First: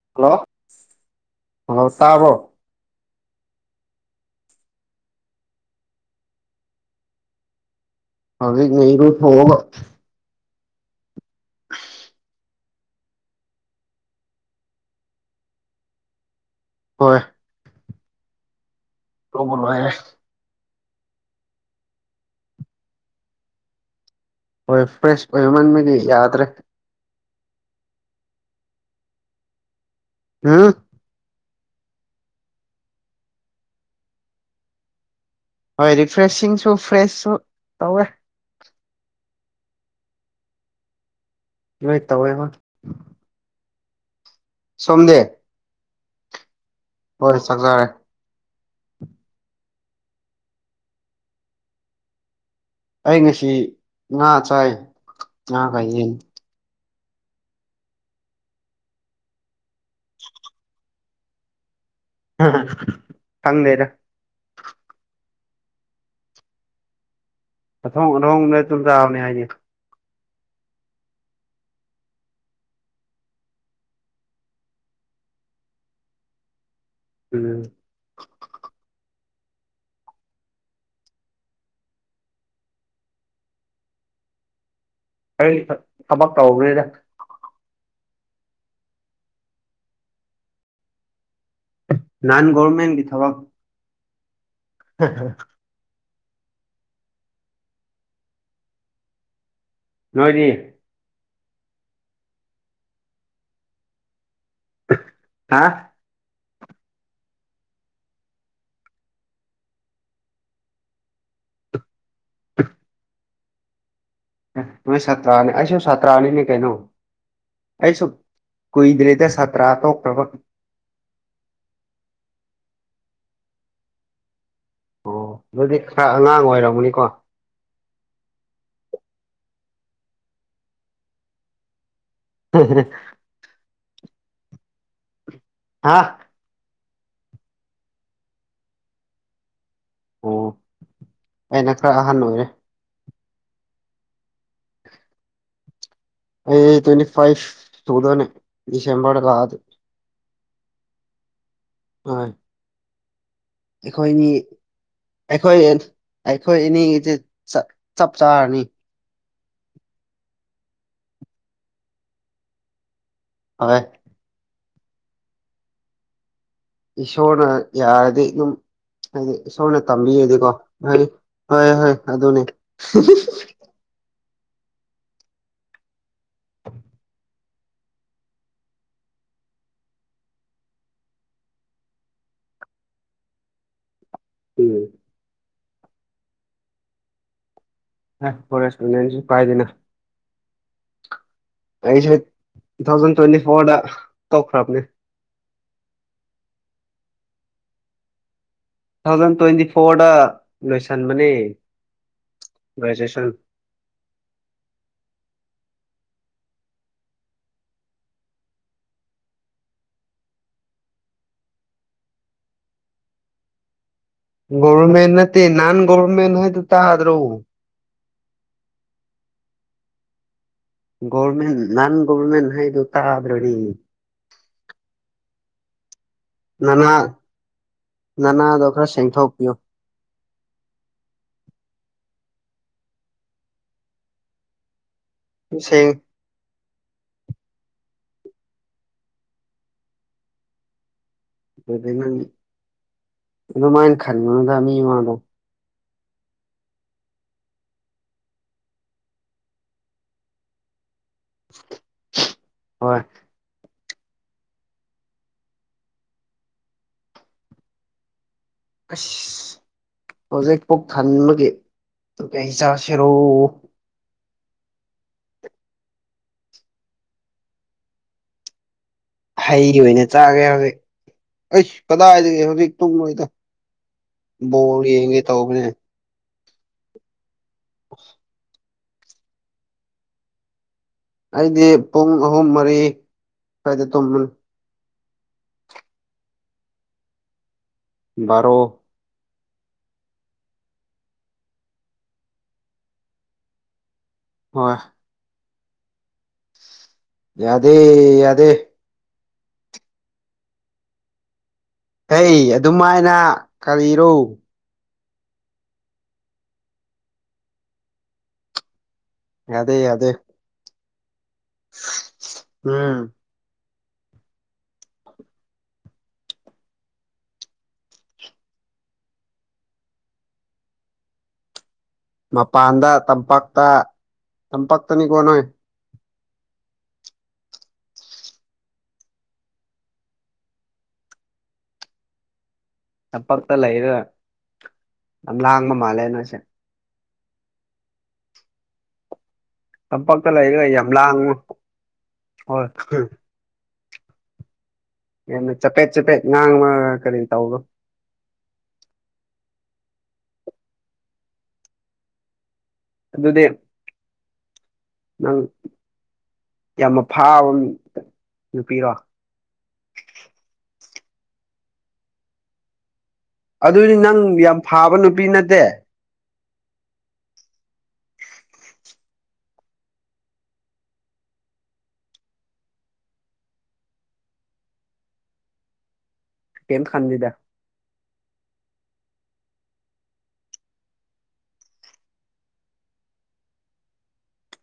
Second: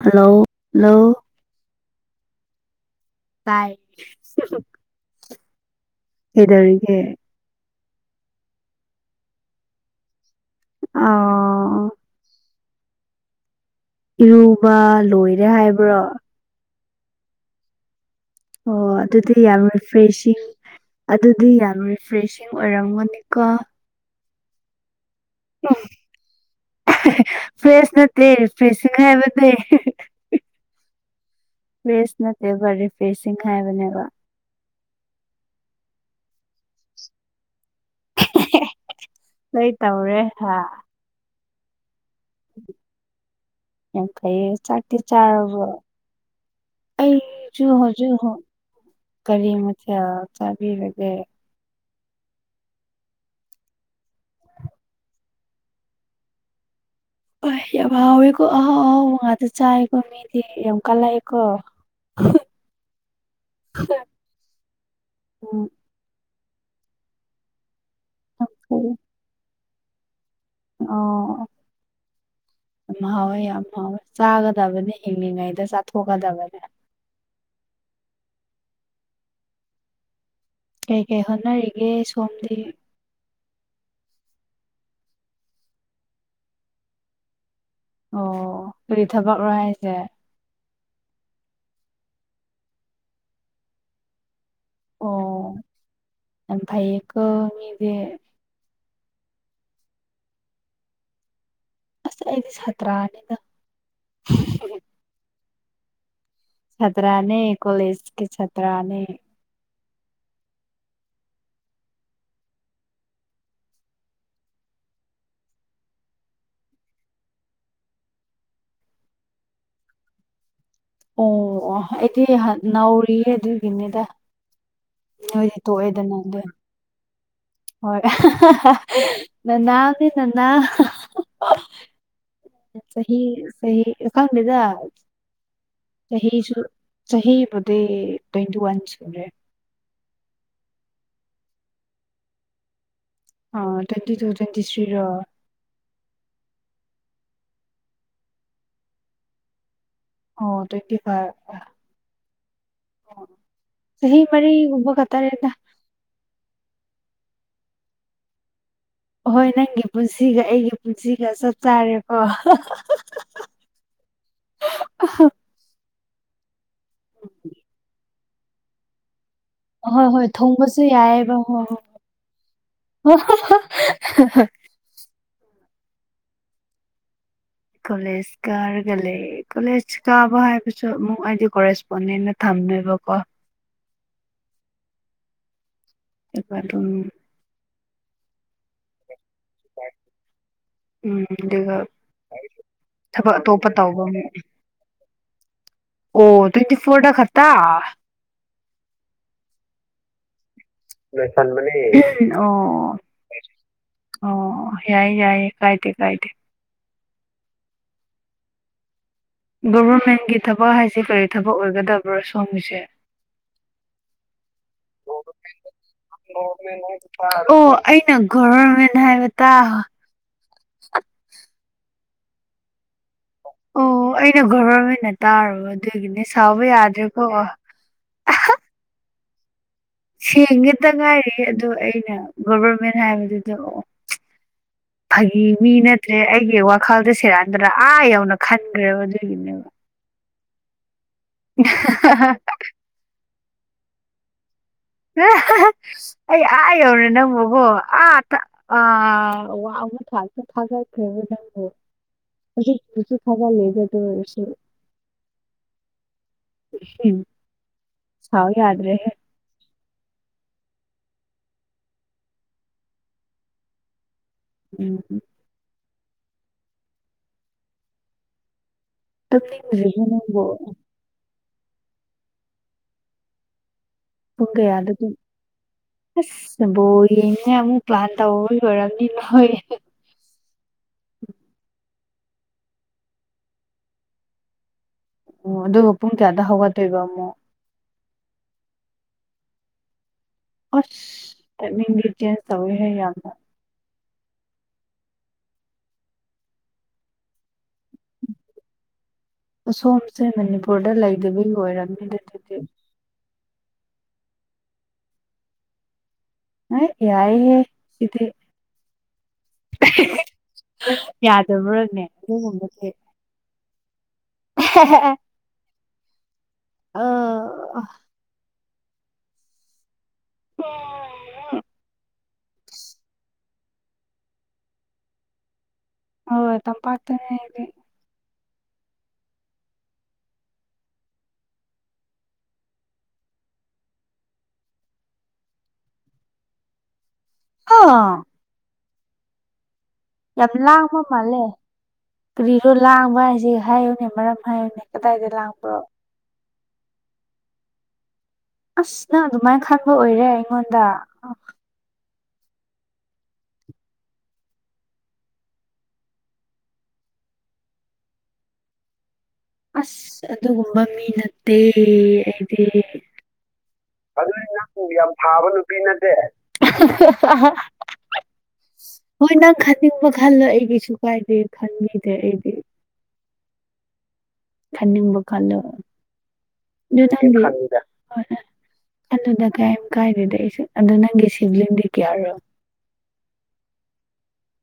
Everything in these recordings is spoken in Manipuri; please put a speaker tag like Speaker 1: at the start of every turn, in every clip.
Speaker 1: ꯍꯜꯂꯣ ꯍꯜꯂꯣ
Speaker 2: ꯇꯕ
Speaker 1: ꯇꯥꯏ ꯍꯗꯒ
Speaker 2: ꯑꯗꯤ ꯉꯔ ꯐꯕ
Speaker 1: ꯑ ꯏꯔꯨꯕ ꯂꯣꯏꯔꯦ ꯍꯥꯏꯕ꯭ꯔꯣ
Speaker 2: ꯍꯣꯏ
Speaker 1: ꯑꯣ ꯑꯗꯨꯗꯤ
Speaker 2: ꯂꯨꯕ
Speaker 1: ꯌꯥꯝ
Speaker 2: ꯂꯣꯏꯔꯦ
Speaker 1: ꯔꯤꯐ꯭ꯔꯦꯁꯤꯡ ꯑꯗꯨꯗꯤ ꯌꯥꯝ ꯔꯤꯐ꯭ꯔꯦꯁꯤꯡ ꯑꯣꯏꯔꯝꯒꯅꯤꯀꯣ
Speaker 2: ꯍꯣꯏ ꯐ꯭ꯔꯦꯁ ꯑꯣꯏꯃꯟꯕꯒꯤ ꯌꯥꯗ꯭ꯔꯦ
Speaker 1: ꯐ꯭ꯔꯦꯁ ꯅꯠꯇꯦ ꯐ꯭ꯔꯦꯁꯁꯤꯡ ꯍꯥꯏꯥꯏꯕꯅꯦ
Speaker 2: ꯍꯥ
Speaker 1: ꯐ꯭ꯔꯦꯁ ꯅꯠꯇꯦ ꯕꯔꯤ ꯐ꯭ꯔꯦꯁꯁꯤꯡꯈꯥꯏꯕꯅꯦꯕ
Speaker 2: ꯍꯣꯏ ꯔꯤꯐ꯭ꯔꯦꯁꯤꯡꯁꯨ ꯐ꯭ꯔꯦꯁꯁꯨ ꯇꯧꯋꯦ
Speaker 1: ꯂꯩꯣꯏ ꯇꯧꯔꯦ ꯍꯥ
Speaker 2: ꯀꯥꯏ ꯇꯑꯣꯃ
Speaker 1: ꯌꯥꯝꯡ ꯐꯩ ꯆꯥꯛꯇꯤ ꯆꯥꯔꯕ
Speaker 2: ꯍꯣꯏ ꯆꯥꯛ
Speaker 1: ꯑꯩꯁꯨꯨ
Speaker 2: ꯆꯥꯔꯦ
Speaker 1: ꯍꯧꯣꯖꯨ ꯍꯣ ꯀꯔꯤ ꯃꯊ ꯆꯥꯕꯤꯦꯔ
Speaker 2: ꯑꯩ ꯉꯁꯤ ꯉꯥ ꯆꯥꯏ ꯉꯥ ꯀꯥꯏ ꯌꯦꯡ
Speaker 1: ꯍ ꯌꯥꯝ ꯍꯥꯎꯋꯦꯀꯣ ꯑꯍꯥꯎ ꯑꯍꯥꯎ ꯉꯥꯛꯇ ꯆꯥꯏꯑꯀꯣ ꯃꯤꯗꯤ ꯌꯥꯝ ꯀꯥꯜꯂꯛꯑꯦꯀꯣ
Speaker 2: ꯊꯪꯅꯦꯔ
Speaker 1: ꯑꯣ
Speaker 2: ꯑꯊꯣꯡ ꯑꯊꯣꯡꯅ ꯆꯨꯝ
Speaker 1: ꯆꯝꯐꯨꯠ
Speaker 2: ꯆꯥꯕꯅꯦ ꯍꯥꯏꯅꯤ
Speaker 1: ꯑꯣ ꯌꯥꯝ ꯍꯥꯎꯋꯦ ꯌꯥꯝ ꯍꯥꯎꯋꯦ ꯆꯥꯒꯗꯕꯅꯦ ꯍꯤꯡꯂꯤꯉꯩꯗ ꯆꯥꯊꯣꯛꯀꯗꯕꯅꯦ
Speaker 2: ꯎꯝ
Speaker 1: ꯀꯩ ꯀꯩ ꯍꯣꯠꯅꯔꯤꯒꯦ ꯁꯣꯝꯗꯤ
Speaker 2: ꯀꯔꯤ ꯊꯕꯛ ꯇꯧꯈ꯭ꯔꯦꯗ
Speaker 1: ꯑꯣ ꯀꯔꯤ ꯊꯕꯛꯔꯣ ꯍꯥꯏꯁꯦ
Speaker 2: ꯅꯟ ꯒꯣꯔꯃꯦꯟꯒꯤ ꯊꯕꯛ [unintelligible]
Speaker 1: ꯚꯩꯀ ꯃꯤꯗꯤꯦ
Speaker 2: ꯅꯣꯏꯅꯦ
Speaker 1: ꯑꯁ ꯑꯩꯗꯤ ꯁꯇꯔꯥꯅꯤꯗ
Speaker 2: ꯍꯥ
Speaker 1: ꯆꯇ꯭ꯔꯥꯅꯤ ꯀꯣꯂꯦꯖ ꯀ ꯆꯇ꯭ꯔꯥꯅꯤ
Speaker 2: [unintelligible] ꯅꯣꯏ ꯁꯥꯇ꯭ꯔꯥꯅꯤ ꯑꯩꯁꯨ ꯁꯥꯇ꯭ꯔꯥꯅꯤꯅꯦ ꯀꯩꯅꯣ ꯑꯁꯨꯨ ꯀꯨꯏꯗ ꯔꯔꯤꯇ ꯁꯇ꯭ꯔꯥꯇꯣ ꯄ꯭ꯔꯕꯛꯇ
Speaker 1: ꯑꯣ ꯑꯣ ꯑꯩꯗꯤ ꯅꯅꯥꯧꯔꯤꯌꯦ ꯑꯗꯨꯒꯤꯅꯤꯗ
Speaker 2: ꯑꯣ
Speaker 1: ꯅꯣꯏꯗꯤꯦ
Speaker 2: ꯑꯗꯨꯗꯤ ꯈꯔ
Speaker 1: ꯇꯣꯛꯑꯦꯗꯅꯗꯤ
Speaker 2: ꯑꯉꯥꯡ ꯑꯣꯏꯔꯝꯒꯅꯤꯀꯣ
Speaker 1: ꯍꯣꯏ ꯅꯅꯥ ꯅꯅꯥ ꯁ ꯁ ꯀꯪꯗ
Speaker 2: ꯍꯥ
Speaker 1: ꯍꯁꯨ ꯆꯍꯤꯍꯤꯦ ꯇ꯭ꯋꯦꯟꯇꯤ ꯋꯥꯟ꯭ꯔꯦ
Speaker 2: ꯑꯣ ꯑꯩꯅ ꯈꯔ ꯑꯍꯟ ꯑꯣꯏꯔꯦ
Speaker 1: ꯑ ꯇ꯭ꯋꯦꯟꯇꯤ ꯇꯨ ꯇ꯭ꯋꯦꯟꯇꯤ ꯊ꯭ꯔꯤ ꯔ
Speaker 2: ꯑꯩꯋ ꯐꯥꯏꯚ ꯇꯨꯗꯅꯦ ꯗꯤꯁꯝꯕ ꯂꯗ
Speaker 1: ꯑꯣ ꯇ꯭ꯋꯦꯟꯇꯤ ꯐꯥꯏꯚ
Speaker 2: ꯍ
Speaker 1: ꯑꯣ
Speaker 2: ꯑꯩꯈꯣꯏꯅꯤ ꯑꯩꯈꯣꯏ ꯑꯩꯈꯣꯏꯅꯤ ꯆ ꯆꯞ ꯆꯥꯔꯅꯤ
Speaker 1: ꯍꯍꯣꯏ ꯅꯪꯒꯤ ꯄꯨꯟꯁꯤꯒ ꯑꯩꯒꯤ ꯄꯨꯟꯁꯤꯒ ꯆꯞ ꯆꯥꯔꯦꯀꯣ
Speaker 2: ꯑꯦ
Speaker 1: ꯑ
Speaker 2: ꯏꯁꯣꯅ ꯌꯥꯔꯗꯝ ꯍꯥꯏꯗꯤ ꯏꯁꯣꯝꯅ
Speaker 1: ꯍꯣꯏ ꯍꯣꯏ ꯊꯨꯡꯕꯁꯨ
Speaker 2: ꯇꯝꯕꯤꯌꯦꯗꯤꯀꯣꯗꯤ
Speaker 1: ꯌꯥꯏꯑꯕ
Speaker 2: ꯍꯣꯏ ꯍꯣꯏ ꯑꯗꯨꯅꯦ
Speaker 1: ꯍꯣꯏ [unintelligible] ꯀꯣꯂꯦꯖ ꯀꯥꯔꯒ ꯂꯩ ꯀꯣꯂꯦꯖ ꯀꯥꯕ ꯍꯥꯏꯕꯁꯨ ꯑꯃꯨꯛ ꯑꯩꯗꯤ ꯀꯣꯔꯦꯁꯄꯣꯟꯗꯦꯟꯅ ꯊꯝꯃꯦ ꯕꯀꯣ
Speaker 2: ꯎꯝ
Speaker 1: ꯑꯦꯄꯥ ꯑꯗꯨꯝ
Speaker 2: ꯐꯔꯦꯁ ꯄꯥꯏꯗꯅ
Speaker 1: ꯎꯝ ꯑꯗꯨꯒ
Speaker 2: ꯑꯩꯁꯦ ꯇꯨ ꯊꯥꯎꯖꯟ
Speaker 1: ꯊꯕꯛ
Speaker 2: ꯇ꯭ꯋꯦꯟꯇꯤ
Speaker 1: ꯑꯇꯣꯞꯄ
Speaker 2: ꯐꯣꯔꯗ
Speaker 1: ꯇꯧꯕ ꯑꯃꯨ
Speaker 2: ꯇꯣꯛꯈ꯭ꯔꯕꯅꯦ
Speaker 1: ꯑꯣ ꯇ꯭ꯋꯦꯟꯇꯤ ꯐꯣꯔ ꯈꯠꯇ
Speaker 2: [unintelligible] ꯇꯨ ꯊꯥꯎꯖꯟ ꯇ꯭ꯋꯦꯟꯇꯤ ꯐꯣꯔꯗ ꯂꯣꯏꯁꯟꯕꯅꯦ
Speaker 1: ꯑꯣ
Speaker 2: ꯒ꯭ꯔꯦꯖꯨꯑꯦꯁꯟo
Speaker 1: ꯑꯣ ꯌꯥꯏꯏ ꯌꯥꯏꯌꯦ ꯀꯥꯏ ꯇ ꯀꯥꯏ ꯇ ꯒꯣꯚꯔꯃꯦꯟꯒꯤ ꯊꯕꯛ ꯍꯥꯏꯁꯦ ꯀꯔꯤ ꯊꯕꯛ ꯑꯣꯏꯒꯗꯕ꯭ꯔꯣ ꯁꯣꯝꯒꯤꯁꯦ
Speaker 2: ꯧꯔꯃꯦꯟ ꯅꯠꯇꯦ ꯅꯟ ꯒꯔꯃꯦꯟ ꯍꯥꯏ ꯇ ꯇ꯭ꯔꯣ
Speaker 1: ꯔ ꯃꯅꯕꯇꯥ
Speaker 2: ꯒꯃꯦꯟ ꯍꯥꯏ ꯑꯗꯨ
Speaker 1: ꯑꯣ ꯑꯩꯅ ꯒꯣꯕꯔ ꯑꯣꯏꯅ ꯇꯥꯔꯕ ꯑꯗꯨꯒꯤꯅꯤ
Speaker 2: ꯅꯅꯥ ꯅꯅꯥꯗꯣ ꯈꯔ ꯁꯦꯡꯊꯣꯛꯄꯤꯤꯌꯣ
Speaker 1: ꯁꯦꯡꯒꯤꯦꯇ ꯉꯥꯏꯔꯤ ꯑꯗꯣ ꯑꯩꯅ ꯒꯚꯔꯃꯦꯟ ꯍꯥꯏꯕꯗꯨꯗ ꯑꯣ ꯐꯥꯒꯤ ꯃꯤ
Speaker 2: ꯁꯦꯡ
Speaker 1: ꯅꯠꯇ꯭ꯔꯦ ꯑꯩꯒꯤ ꯋꯥꯈꯜꯗ ꯁꯔꯥꯟꯗ꯭ꯔꯥ ꯑꯥ ꯌꯧꯅ ꯈꯟꯈ꯭ꯔꯦꯕ ꯑꯗꯨꯒꯤꯅꯦꯕ
Speaker 2: ꯑꯗꯨꯗꯤ ꯅꯪ
Speaker 1: [unintelligible]
Speaker 2: ꯑꯗꯨꯃꯥꯏꯅ ꯈꯔꯉꯗ ꯃꯤꯃꯗꯣ
Speaker 1: ꯑꯩ ꯑꯥ ꯌꯧꯔꯦ ꯅꯪ ꯃꯕꯣ ꯑꯥ ꯑ ꯋꯥ ꯑꯃ ꯊꯥ ꯊꯥꯖ ꯁꯨ
Speaker 2: ꯍꯣꯏ
Speaker 1: ꯊꯕ ꯂꯩꯒꯦ ꯁ ꯎꯝ ꯍꯥꯎ ꯌꯥꯗ꯭ꯔꯦ
Speaker 2: ꯑꯣꯖꯦꯛ ꯄꯣꯛ ꯊꯥꯟ ꯂꯒꯦ ꯀ ꯍ ꯆ ꯁꯦꯔꯣ
Speaker 1: ꯎꯝꯝ
Speaker 2: ꯍꯩꯗꯤ ꯑꯣꯏꯅ
Speaker 1: ꯇꯨꯝꯅꯤꯡꯗ꯭ꯔꯤꯕꯣ
Speaker 2: ꯆꯥꯒꯦ
Speaker 1: ꯅꯪꯕꯣ
Speaker 2: ꯍꯧꯖꯤꯛ ꯑꯩꯁ ꯀꯗꯥꯏꯗꯒꯦ ꯍꯧꯖꯤꯛ ꯇꯨꯡꯂꯣꯏꯗ
Speaker 1: ꯄꯨꯡ
Speaker 2: ꯣꯜ ꯌꯦꯡꯒꯦ ꯇꯧꯧꯕꯅꯦ
Speaker 1: ꯕꯣꯡꯅꯦ ꯑꯃꯨꯛ ꯄ꯭ꯂꯥꯟ ꯇꯧꯣꯏ ꯑꯣꯏꯣꯏꯔꯕꯅꯤ ꯅꯣꯏ
Speaker 2: ꯑꯩꯗꯤ ꯄꯨꯡ ꯑꯍꯨꯝ ꯃꯔꯤ ꯁ꯭ꯋꯥꯏꯗ ꯇꯨꯝꯝꯕꯅꯤ
Speaker 1: ꯑꯣ ꯑꯗꯨꯒ ꯄꯨꯡ ꯀꯌꯥꯗ ꯍꯧꯒꯠꯇꯣꯏꯕ ꯑꯃꯣ
Speaker 2: ꯃꯔꯔꯣ
Speaker 1: ꯑꯁ ꯏꯒꯔꯤꯗꯤꯌꯦꯟꯁ ꯇꯧꯋꯤ ꯍꯥꯏ ꯌꯥꯝꯅ
Speaker 2: ꯋꯥ ꯌꯥꯗꯦ ꯌꯥꯗꯦ
Speaker 1: ꯑꯁꯣꯝꯁꯦ ꯃꯅꯤꯄꯨꯔꯗ ꯂꯩꯗꯕꯤ
Speaker 2: ꯑꯩ ꯑꯗꯨꯃꯥꯏꯅ ꯀꯔꯤꯔꯣ
Speaker 1: ꯑ ꯌꯥꯏꯌꯦꯦ ꯏꯗꯤꯦ
Speaker 2: ꯑꯗꯦ ꯑꯗꯦ
Speaker 1: ꯌꯥꯗꯕ꯭ꯔꯅꯦ ꯑꯗꯨꯒꯨꯝꯕꯁ
Speaker 2: ꯎꯝ
Speaker 1: ꯑ ꯑꯣ
Speaker 2: ꯃꯄꯥꯟꯗ ꯇꯝꯄꯥꯛꯇ ꯇꯝꯄꯥꯛꯛꯇꯅꯤꯀꯣ ꯅꯣꯏ
Speaker 1: ꯍ ꯇꯝꯄꯥꯇꯅꯦꯦ ꯏꯗꯤ
Speaker 2: ꯆꯝꯄꯛꯇ ꯂꯩꯔꯣꯏ ꯌꯥꯝ ꯂꯥꯡꯕ ꯃꯥꯜꯂꯦ ꯅꯣꯏꯁꯦ
Speaker 1: ꯑꯥ
Speaker 2: ꯇꯝꯄꯥꯛꯇ
Speaker 1: ꯌꯥꯝ
Speaker 2: ꯂꯩꯔꯒ
Speaker 1: ꯂꯥꯡꯕ
Speaker 2: ꯂꯥꯡꯉꯨ
Speaker 1: ꯃꯥꯜꯂꯦ
Speaker 2: ꯍꯣꯏ
Speaker 1: ꯀꯔꯤꯅꯣ ꯂꯥꯡꯕ ꯍꯥꯏꯁꯦ ꯍꯥꯏꯌꯨꯅꯦ ꯃꯔꯝ ꯍꯥꯏꯌꯨꯅꯦ ꯀꯗꯥꯏꯗ
Speaker 2: ꯌꯥꯝꯅ
Speaker 1: ꯂꯥꯡꯕ꯭ꯔꯣ
Speaker 2: ꯆꯄꯦꯠ ꯆꯄꯦꯠ ꯉꯥꯡꯕ ꯀꯔꯤ ꯇꯧꯕꯣ
Speaker 1: ꯑꯁ ꯅꯪ ꯑꯗꯨꯃꯥꯏꯅ ꯈꯟꯕ ꯑꯣꯏꯔꯦ ꯑꯩꯉꯣꯟꯗ
Speaker 2: ꯑꯗꯨꯗꯤ ꯅꯪ ꯌꯥꯝꯅ ꯐꯥꯕ ꯅꯨꯄꯤꯔꯣ
Speaker 1: ꯑꯁ ꯑꯗꯨꯒꯨꯝꯕ ꯃꯤ ꯅꯠꯇꯦ ꯑꯩꯗꯤ
Speaker 2: ꯑꯗꯨꯗꯤ ꯅꯪ
Speaker 1: ꯑꯗꯨꯗꯤ
Speaker 2: ꯌꯥꯝ
Speaker 1: ꯅꯪ
Speaker 2: ꯐꯥꯕ
Speaker 1: ꯌꯥꯝ
Speaker 2: ꯅꯨꯄꯤ
Speaker 1: ꯊꯥꯕ
Speaker 2: ꯅꯠꯇꯦ
Speaker 1: ꯅꯨꯄꯤ ꯅꯠꯇꯦ [inaudible] [unintelligible] ꯍꯣꯏ ꯅꯪ ꯈꯟꯅꯤꯡꯕ ꯈꯜꯂꯣ ꯑꯩꯒꯤꯁꯨ ꯀꯥꯏꯗꯦ ꯈꯟꯕꯤꯗꯦ ꯑꯩꯗꯤ
Speaker 2: [inaudible]
Speaker 1: ꯈꯥꯟ ꯅꯤꯡꯕ ꯀꯜꯂꯣ
Speaker 2: ꯀꯩꯝ ꯈꯟꯗꯦꯗ [inaudible]
Speaker 1: ꯑꯗꯨꯗ ꯀꯔꯤꯝ ꯀꯥꯏꯗꯦꯗ ꯑꯩꯁꯨ ꯑꯗꯨꯗꯣ ꯅꯪꯒꯤ ꯁꯤꯕꯂꯤꯡꯗꯤ ꯀꯌꯥꯔꯣ
Speaker 2: [inaudible]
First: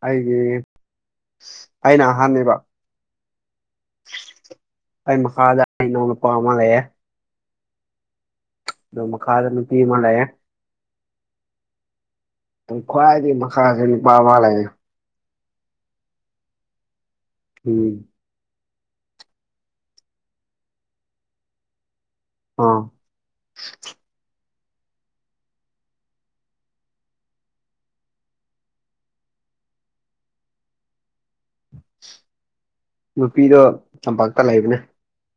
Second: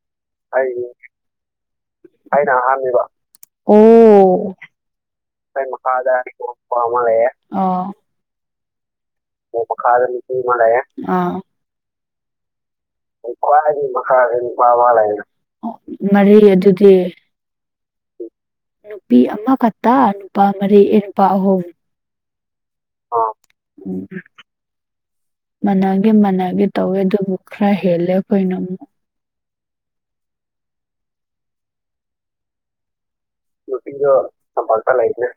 Speaker 2: ꯑꯩꯒꯤ
Speaker 1: ꯑꯩ
Speaker 2: ꯑꯩꯅ ꯑꯍꯥꯟꯕꯅꯦꯕ
Speaker 1: ꯑꯣ
Speaker 2: ꯑꯩ ꯑꯩ
Speaker 1: ꯃꯈꯥꯗ
Speaker 2: ꯏꯅꯥꯎꯅꯨꯄꯥ
Speaker 1: ꯑꯅꯤ
Speaker 2: ꯑꯃ
Speaker 1: ꯄꯣꯛ ꯄꯥ ꯂꯩꯌꯦ
Speaker 2: ꯑꯗꯨ ꯃꯈꯥꯗ ꯅꯨꯄꯤ
Speaker 1: ꯃꯈꯥ
Speaker 2: ꯑꯃ
Speaker 1: ꯗ
Speaker 2: ꯂꯩꯌꯦ
Speaker 1: ꯅꯨꯄꯤ ꯑꯃ ꯂꯩ ꯌꯦ
Speaker 2: ꯑꯩ ꯈ꯭ꯋꯥꯏꯗꯒꯤ
Speaker 1: ꯅꯨꯄꯥ
Speaker 2: ꯃꯈꯥꯁꯦ
Speaker 1: ꯗꯨꯒꯤ
Speaker 2: ꯅꯨꯄꯥ
Speaker 1: ꯃꯈꯥ
Speaker 2: ꯑꯃ
Speaker 1: ꯗ ꯅꯨꯄꯥ
Speaker 2: ꯂꯩꯌꯦ
Speaker 1: ꯑꯃꯒꯥ ꯂꯩ ꯌꯦ ꯃꯔꯤ ꯑꯗꯨꯗꯤ
Speaker 2: ꯎꯝ
Speaker 1: ꯅꯨꯄꯤ ꯑꯃ ꯈꯠꯇꯥ ꯅꯨꯄꯥ ꯃꯔꯤ ꯑꯦ ꯅꯨꯄꯥ ꯑꯍꯨꯝ
Speaker 2: ꯑꯥ
Speaker 1: ꯑ ꯃꯅꯥꯒꯦ ꯃꯅꯥꯒꯦ ꯇꯧꯋꯦꯗꯨ ꯃꯈ꯭ꯔꯥ ꯍꯦꯜꯂꯦ ꯑꯩꯈꯣꯌꯅ ꯑꯃꯨꯛ
Speaker 2: ꯅꯨꯄꯤꯗꯣ
Speaker 1: ꯅꯨꯄꯤ ꯗꯣ
Speaker 2: ꯇꯝꯄꯥꯛꯇ ꯂꯩꯕꯅꯦ
Speaker 1: ꯃꯄꯥꯟꯗꯥ ꯂꯩꯌꯦ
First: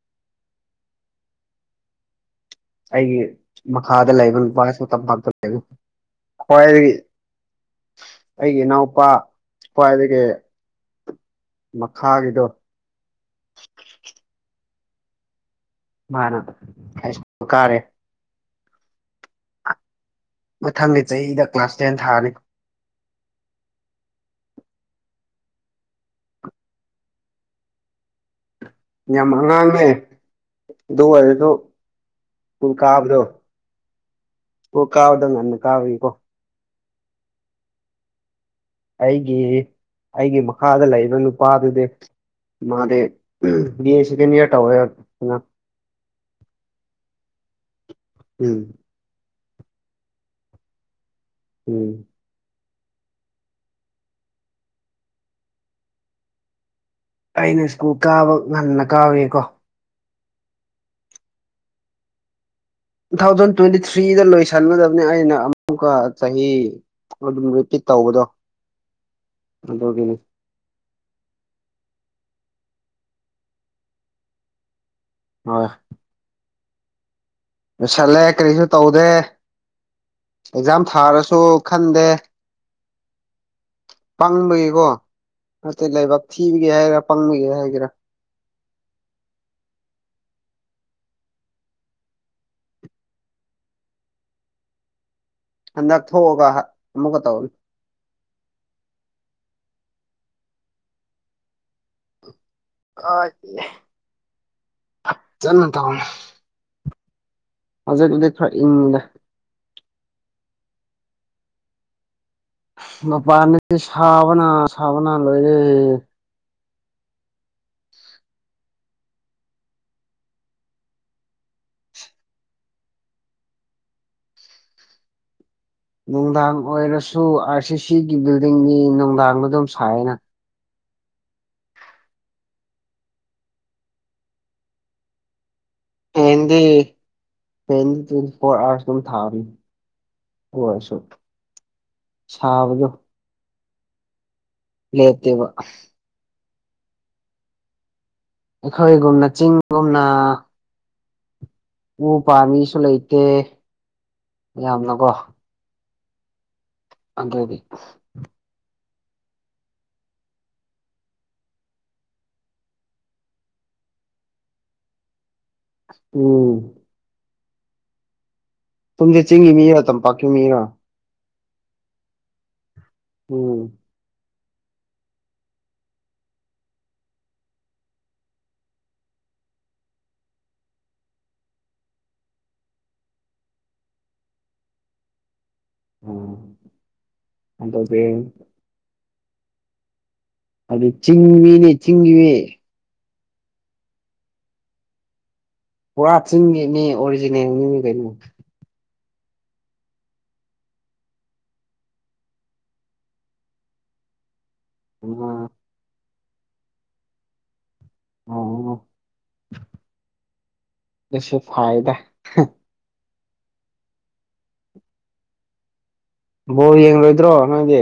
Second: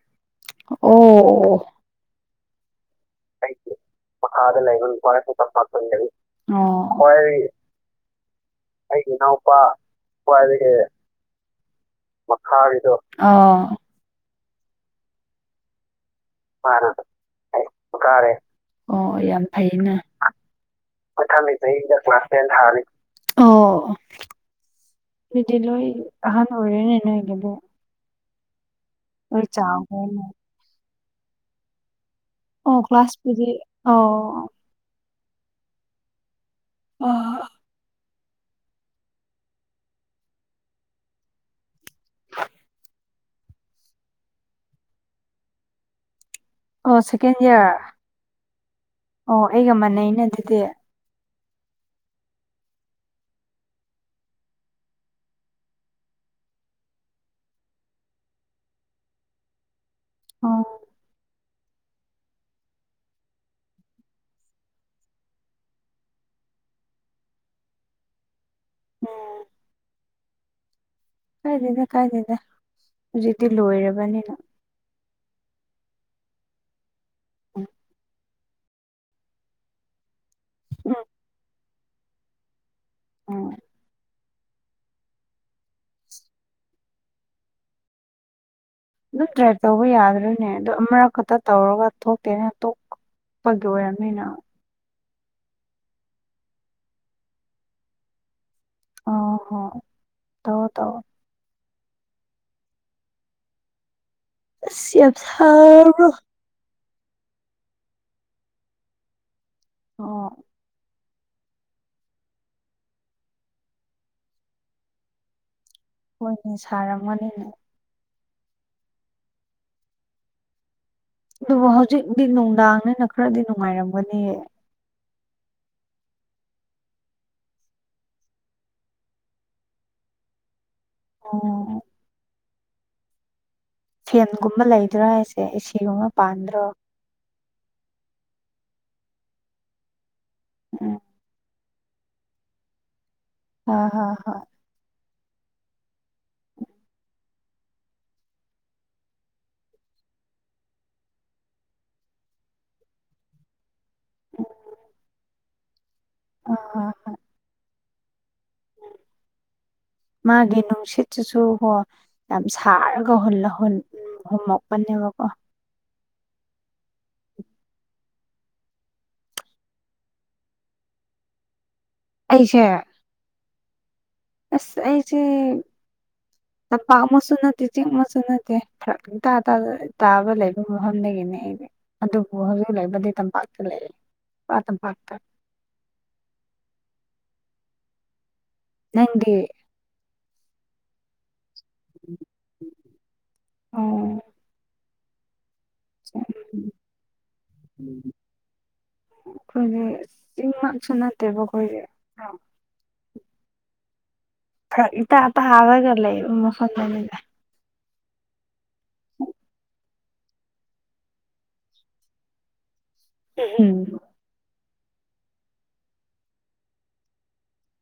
Speaker 2: ꯑꯩꯒꯤ
Speaker 1: ꯑꯩꯒꯤ
Speaker 2: ꯃꯈꯥꯗ ꯂꯩꯕ
Speaker 1: ꯃꯈꯥ ꯗ
Speaker 2: ꯅꯨꯄꯥꯁꯨ
Speaker 1: ꯂꯩꯕꯥ ꯅꯨꯄꯥ [unintelligible]
Speaker 2: ꯇꯝꯄꯥꯛꯇ ꯂꯩꯕ
Speaker 1: ꯑꯩꯈꯣꯏ
Speaker 2: ꯈ꯭ꯋꯥꯏꯗꯒꯤ ꯑꯩꯒꯤ ꯏꯅꯥꯎꯄꯥ
Speaker 1: ꯑꯩꯒꯤ ꯅꯎꯄꯥ
Speaker 2: ꯈ꯭ꯋꯥꯏꯗꯒꯤ
Speaker 1: ꯈꯋꯥꯏꯗꯒꯤ
Speaker 2: ꯃꯈꯥꯒꯤꯗꯣ
Speaker 1: ꯃꯈꯥ ꯒꯤ ꯗꯣ
Speaker 2: [inaudible] ꯃꯥꯅ
Speaker 1: ꯃꯥꯅ
Speaker 2: ꯍꯥꯏ ꯁꯀꯨꯜ
Speaker 1: ꯑꯩ
Speaker 2: ꯀꯥꯔꯦ
Speaker 1: ꯀꯥꯔꯦ ꯑꯣ ꯌꯥꯝ ꯐꯩꯅꯦ
Speaker 2: ꯃꯊꯪꯒꯤ ꯆꯍꯤꯗ
Speaker 1: ꯃꯊꯪ ꯒꯤ
Speaker 2: ꯀ꯭ꯂꯥꯁ ꯇꯦꯟ
Speaker 1: ꯆꯥꯍꯤꯗ ꯀ꯭ꯂꯥꯁ
Speaker 2: ꯊꯥꯔꯅꯤ
Speaker 1: ꯇꯦꯟ ꯊꯥꯅꯤ ꯑꯣ ꯑꯗꯨꯗꯤ ꯂꯣꯏ ꯑꯍꯥꯟ ꯑꯣꯏꯔꯦꯅꯦ ꯅꯣꯏ ꯒꯤꯗꯤ
Speaker 2: ꯌꯥꯝ ꯑꯉꯥꯡꯅꯦ ꯑꯗꯨ ꯑꯣꯏꯔꯤꯗꯨ
Speaker 1: ꯑꯣ ꯀ꯭ꯂꯥꯁ ꯄꯨꯗꯤ ꯑꯣ
Speaker 2: ꯑꯣ ꯀꯥꯅꯗꯥ ꯉꯟꯅ ꯀꯥꯕꯒꯤꯀꯣ
Speaker 1: ꯑ
Speaker 2: ꯑꯩꯒꯤ ꯑꯩꯒꯤ ꯃꯈꯥꯗ ꯂꯩꯔꯤꯕ ꯅꯨꯄꯥꯗꯨꯗꯤ ꯃꯥꯗꯤ ꯕꯤꯌꯦ ꯁꯀꯦꯟ ꯏꯌꯔ ꯇꯧꯔꯦ
Speaker 1: ꯑꯣ ꯁꯦꯀꯦꯟ ꯏꯌꯥꯔ
Speaker 2: ꯎꯝ
Speaker 1: ꯑꯣ ꯑꯩꯒ ꯃꯥꯟꯅꯩꯅꯦ ꯑꯗꯨꯗꯤ
Speaker 2: ꯎꯝ ꯑꯩꯅ ꯁ꯭ꯀꯨꯜ ꯀꯥꯕ ꯉꯟꯅ ꯀꯥꯕꯒꯤꯀꯣ
Speaker 1: ꯑꯣ
Speaker 2: ꯇꯨ ꯊꯥꯎꯖꯟ ꯇ꯭ꯋꯦꯟꯇꯤ ꯊ꯭ꯔꯤꯗ ꯂꯣꯏꯁꯟꯒꯗꯕꯅꯤ ꯑꯩꯅ ꯑꯃꯨꯛꯀ ꯆꯍꯤ ꯑꯗꯨꯝ ꯔꯦꯄꯤꯠ ꯇꯧꯕꯗꯣ
Speaker 1: ꯎꯝ
Speaker 2: ꯑꯗꯨꯒꯤꯅꯤ
Speaker 1: ꯀꯥꯏꯗꯦꯗ ꯀꯥꯏꯗꯦꯗ ꯍꯧꯖꯤꯛꯇꯤ ꯂꯣꯏꯔꯕꯅꯤꯅ
Speaker 2: ꯑ
Speaker 1: ꯎꯝ
Speaker 2: ꯂꯣꯏꯁꯜꯂꯦ ꯀꯔꯤꯁꯨ ꯇꯧꯗꯦ ꯑꯦꯛꯖꯥꯝ
Speaker 1: ꯎꯝ
Speaker 2: ꯊꯥꯔꯁꯨ ꯈꯟꯗꯦ
Speaker 1: ꯎꯝ
Speaker 2: ꯄꯥꯡꯕꯒꯤꯦꯀꯣ ꯅꯇꯩ ꯂꯩꯥꯏꯕꯥꯛ ꯊꯤꯕꯒꯦ ꯍꯥꯏꯒꯦꯔꯥ ꯄꯥꯡꯕꯒꯦ ꯍꯥꯏꯒꯦꯔꯥ
Speaker 1: ꯑꯗꯨꯝ ꯇ꯭ꯔꯥꯏ ꯇꯧꯕ ꯌꯥꯗ꯭ꯔꯣꯏꯅꯦ ꯑꯗꯨ ꯑꯃꯔꯛ ꯈꯛꯇ ꯇꯧꯔꯒ ꯊꯣꯛꯇꯦꯅꯣꯛ ꯄꯒꯤꯦ ꯑꯣꯏꯔꯃꯦꯅ
Speaker 2: ꯍꯟꯗꯛ ꯊꯣꯛꯑꯒ ꯑꯃꯨꯛꯀ ꯇꯧꯅꯨ
Speaker 1: ꯑ ꯍꯣ ꯇꯣ ꯇꯧ
Speaker 2: ꯑ
Speaker 1: ꯌꯥ ꯊꯔ
Speaker 2: ꯍꯖꯤꯔ ꯎꯗ ꯈꯣꯔ ꯏꯗ
Speaker 1: ꯑꯣ
Speaker 2: ꯅꯨꯄꯥꯥꯟ ꯁꯕꯅ ꯁꯕꯅ ꯂꯣꯏꯔꯦ
Speaker 1: ꯁꯥꯔꯝꯃꯅꯤꯅꯦ ꯑꯗꯨꯕꯨ ꯍꯧꯖꯤꯛꯇꯤ ꯅꯨꯡꯗꯥꯡꯅꯤꯅ ꯈꯔꯗꯤ ꯅꯨꯡꯉꯥꯏꯔꯝꯒꯅꯤꯌꯦ
Speaker 2: ꯅꯨꯡꯗꯥꯡ ꯑꯣꯏꯔꯁꯨ ꯑꯥꯔ ꯁꯤ ꯁꯤꯒꯤ ꯕꯤꯜꯗꯤꯡꯅꯤ ꯅꯨꯡꯗꯥꯡꯗ ꯑꯗꯨꯝ ꯁꯥꯏꯅ
Speaker 1: ꯑꯣ ꯐꯦꯟꯒꯨꯝꯕ ꯂꯩꯗ꯭ꯔꯥ ꯍꯥꯏꯁꯦ ꯑꯦꯒꯨꯝꯅ ꯄꯥꯟꯗ꯭ꯔꯣ
Speaker 2: ꯦꯟ ꯇ꯭ꯋꯦꯟꯇꯤ ꯐꯣꯔ ꯑꯋꯥꯔꯁ ꯑꯗꯨꯝ ꯊꯥꯅꯤ ꯑꯣꯏꯔꯁꯨ
Speaker 1: ꯎꯝ
Speaker 2: ꯁꯥꯥꯕꯖꯣ
Speaker 1: ꯑ ꯍ ꯍ
Speaker 2: ꯂꯩꯇꯕ ꯑꯩꯈꯣꯏꯒꯨꯝꯅ ꯆꯤꯡꯒꯨꯝꯅ ꯎ ꯄꯥꯝꯃꯤꯁꯨ ꯂꯩꯇꯦ ꯌꯥꯝꯅꯀꯣ
Speaker 1: ꯑ
Speaker 2: ꯑꯗꯗꯤ [inaudible]
Speaker 1: ꯃꯥꯒꯤ ꯅꯨꯡꯁꯤꯠꯇꯨꯁꯨ ꯍꯣ ꯌꯥꯝ ꯁꯥꯔꯒ ꯍ ꯍꯣꯝ ꯋꯥꯥꯛ ꯄꯅꯤꯦ ꯋꯥꯀꯣ
Speaker 2: ꯎꯝ ꯇꯨꯡꯁꯦ ꯆꯤꯡꯒꯤ ꯃꯤꯔꯥ ꯇꯝꯄꯥꯛꯀꯤ ꯃꯤꯔꯥ
Speaker 1: ꯑꯩꯁꯦ
Speaker 2: ꯎꯝ
Speaker 1: ꯑꯁ ꯑꯩꯁꯤꯦ ꯇꯝꯄꯥꯛ ꯃꯨ ꯅꯠꯇꯦ ꯆꯤꯡ ꯃꯨ ꯅꯠꯇꯦ ꯐꯔ ꯇꯥꯕ ꯂꯩꯕ ꯃꯐꯝꯗꯒꯤꯅꯦ ꯑꯗꯨꯕꯨ ꯍꯧꯖꯤꯛ ꯂꯩꯕꯗꯤ ꯇꯝꯄꯥꯛꯇ ꯂꯩꯔꯥ ꯇꯝꯄꯥꯛꯇ
Speaker 2: ꯑ ꯑꯗ
Speaker 1: ꯅꯪꯦ
Speaker 2: ꯑꯗ ꯆꯤꯤꯡꯃꯤꯅꯦ ꯆꯤꯦ
Speaker 1: ꯑꯣ
Speaker 2: ꯄꯨꯔꯥ ꯆꯤꯟꯒꯤꯅꯦ ꯑꯣꯔꯤꯖꯤꯅꯦꯜꯅꯤꯅꯤ ꯀꯩꯅꯣ
Speaker 1: ꯑꯩꯈꯣꯏꯒꯤ ꯏꯪꯃꯛꯁꯨ ꯅꯠꯇꯦꯕ ꯑꯩꯈꯣꯏꯒꯤ
Speaker 2: [unintelligible]
Speaker 1: ꯏ ꯑ
Speaker 2: ꯑꯥ
Speaker 1: ꯍꯥꯋꯥꯒꯂ ꯃꯁꯗ
Speaker 2: ꯀꯁꯦ ꯐꯥꯏꯗ
Speaker 1: ꯎꯝ
Speaker 2: ꯕꯣ ꯌꯦꯡꯂꯡꯔꯣꯏꯗ꯭ꯔꯣ ꯅꯪꯒꯤ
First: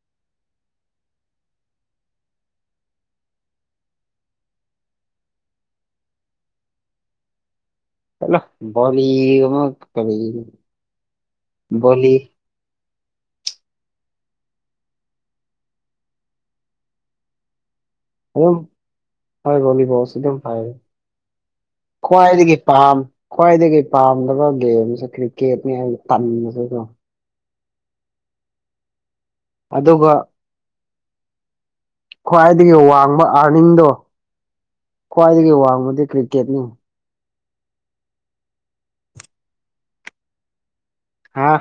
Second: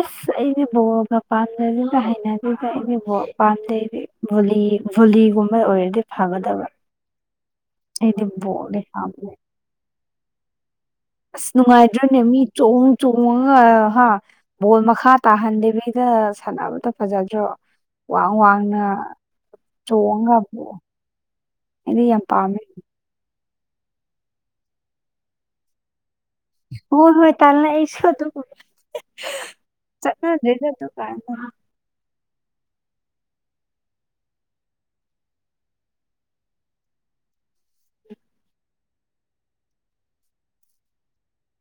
Speaker 1: ꯑꯁ ꯑꯩꯅꯦ ꯕꯣꯑꯒ ꯄꯥꯝꯅꯕꯤꯗ ꯍꯩꯅꯕꯤꯗ ꯑꯩꯅꯕ ꯄꯥꯝꯖꯩꯁ ꯣꯂꯤ ꯚꯨꯂꯤꯒꯨꯝꯕ ꯑꯣꯏꯔꯗꯤ ꯐꯒꯗꯕ
Speaker 2: [unintelligible]
Speaker 1: ꯑꯩꯗꯤ
Speaker 2: ꯍꯂꯣ
Speaker 1: ꯕꯣꯜꯗꯤ
Speaker 2: ꯣ
Speaker 1: ꯄꯥꯝꯗꯦ
Speaker 2: ꯑꯃꯃ ꯀ
Speaker 1: ꯑꯁ ꯅꯨꯡꯉꯥꯏꯗ꯭ꯔꯅꯦ ꯃꯤ ꯆꯣꯡ ꯆꯣꯡꯉꯒ ꯍꯥ ꯕꯣꯜ ꯃꯈꯥ ꯇꯥꯍꯟꯗꯦꯕꯤꯗ ꯁꯥꯟꯅꯕꯇ ꯐꯖꯗ꯭ꯔꯣ ꯋꯥꯡ
Speaker 2: ꯑꯗꯨꯝ
Speaker 1: ꯋꯥꯡꯅ
Speaker 2: ꯍꯣꯏ ꯚꯣꯂꯤꯕꯣꯜꯁꯨ ꯑꯗꯨꯝ
Speaker 1: ꯇꯣꯉ ꯄ
Speaker 2: ꯐꯩ ꯈ꯭ꯋꯥꯏꯗꯒꯤ ꯄꯝ ꯈ꯭ꯋꯥꯏꯗꯒꯤ ꯄꯥꯝꯗꯕ ꯒꯦꯝꯁꯦ ꯀ꯭ꯔꯤꯛꯀꯦꯠꯅꯤ ꯍꯥꯏ ꯇꯟꯁꯨ
Speaker 1: ꯍꯣꯏ ꯍꯣꯏ ꯇꯜꯂꯦ ꯑꯩꯁꯨ ꯇ
Speaker 2: ꯑꯗꯨꯒ
Speaker 1: ꯆꯠꯅꯖ ꯇ ꯀ
Speaker 2: ꯈ꯭ꯋꯥꯏꯗꯒꯤ ꯋꯥꯡꯕ ꯑꯥꯔꯅꯤꯡꯗꯣ ꯈ꯭ꯋꯥꯏꯗꯒꯤ ꯋꯥꯡꯕꯗꯤ ꯀ꯭ꯔꯤꯛꯀꯦꯠꯅꯤ ꯍꯥꯥ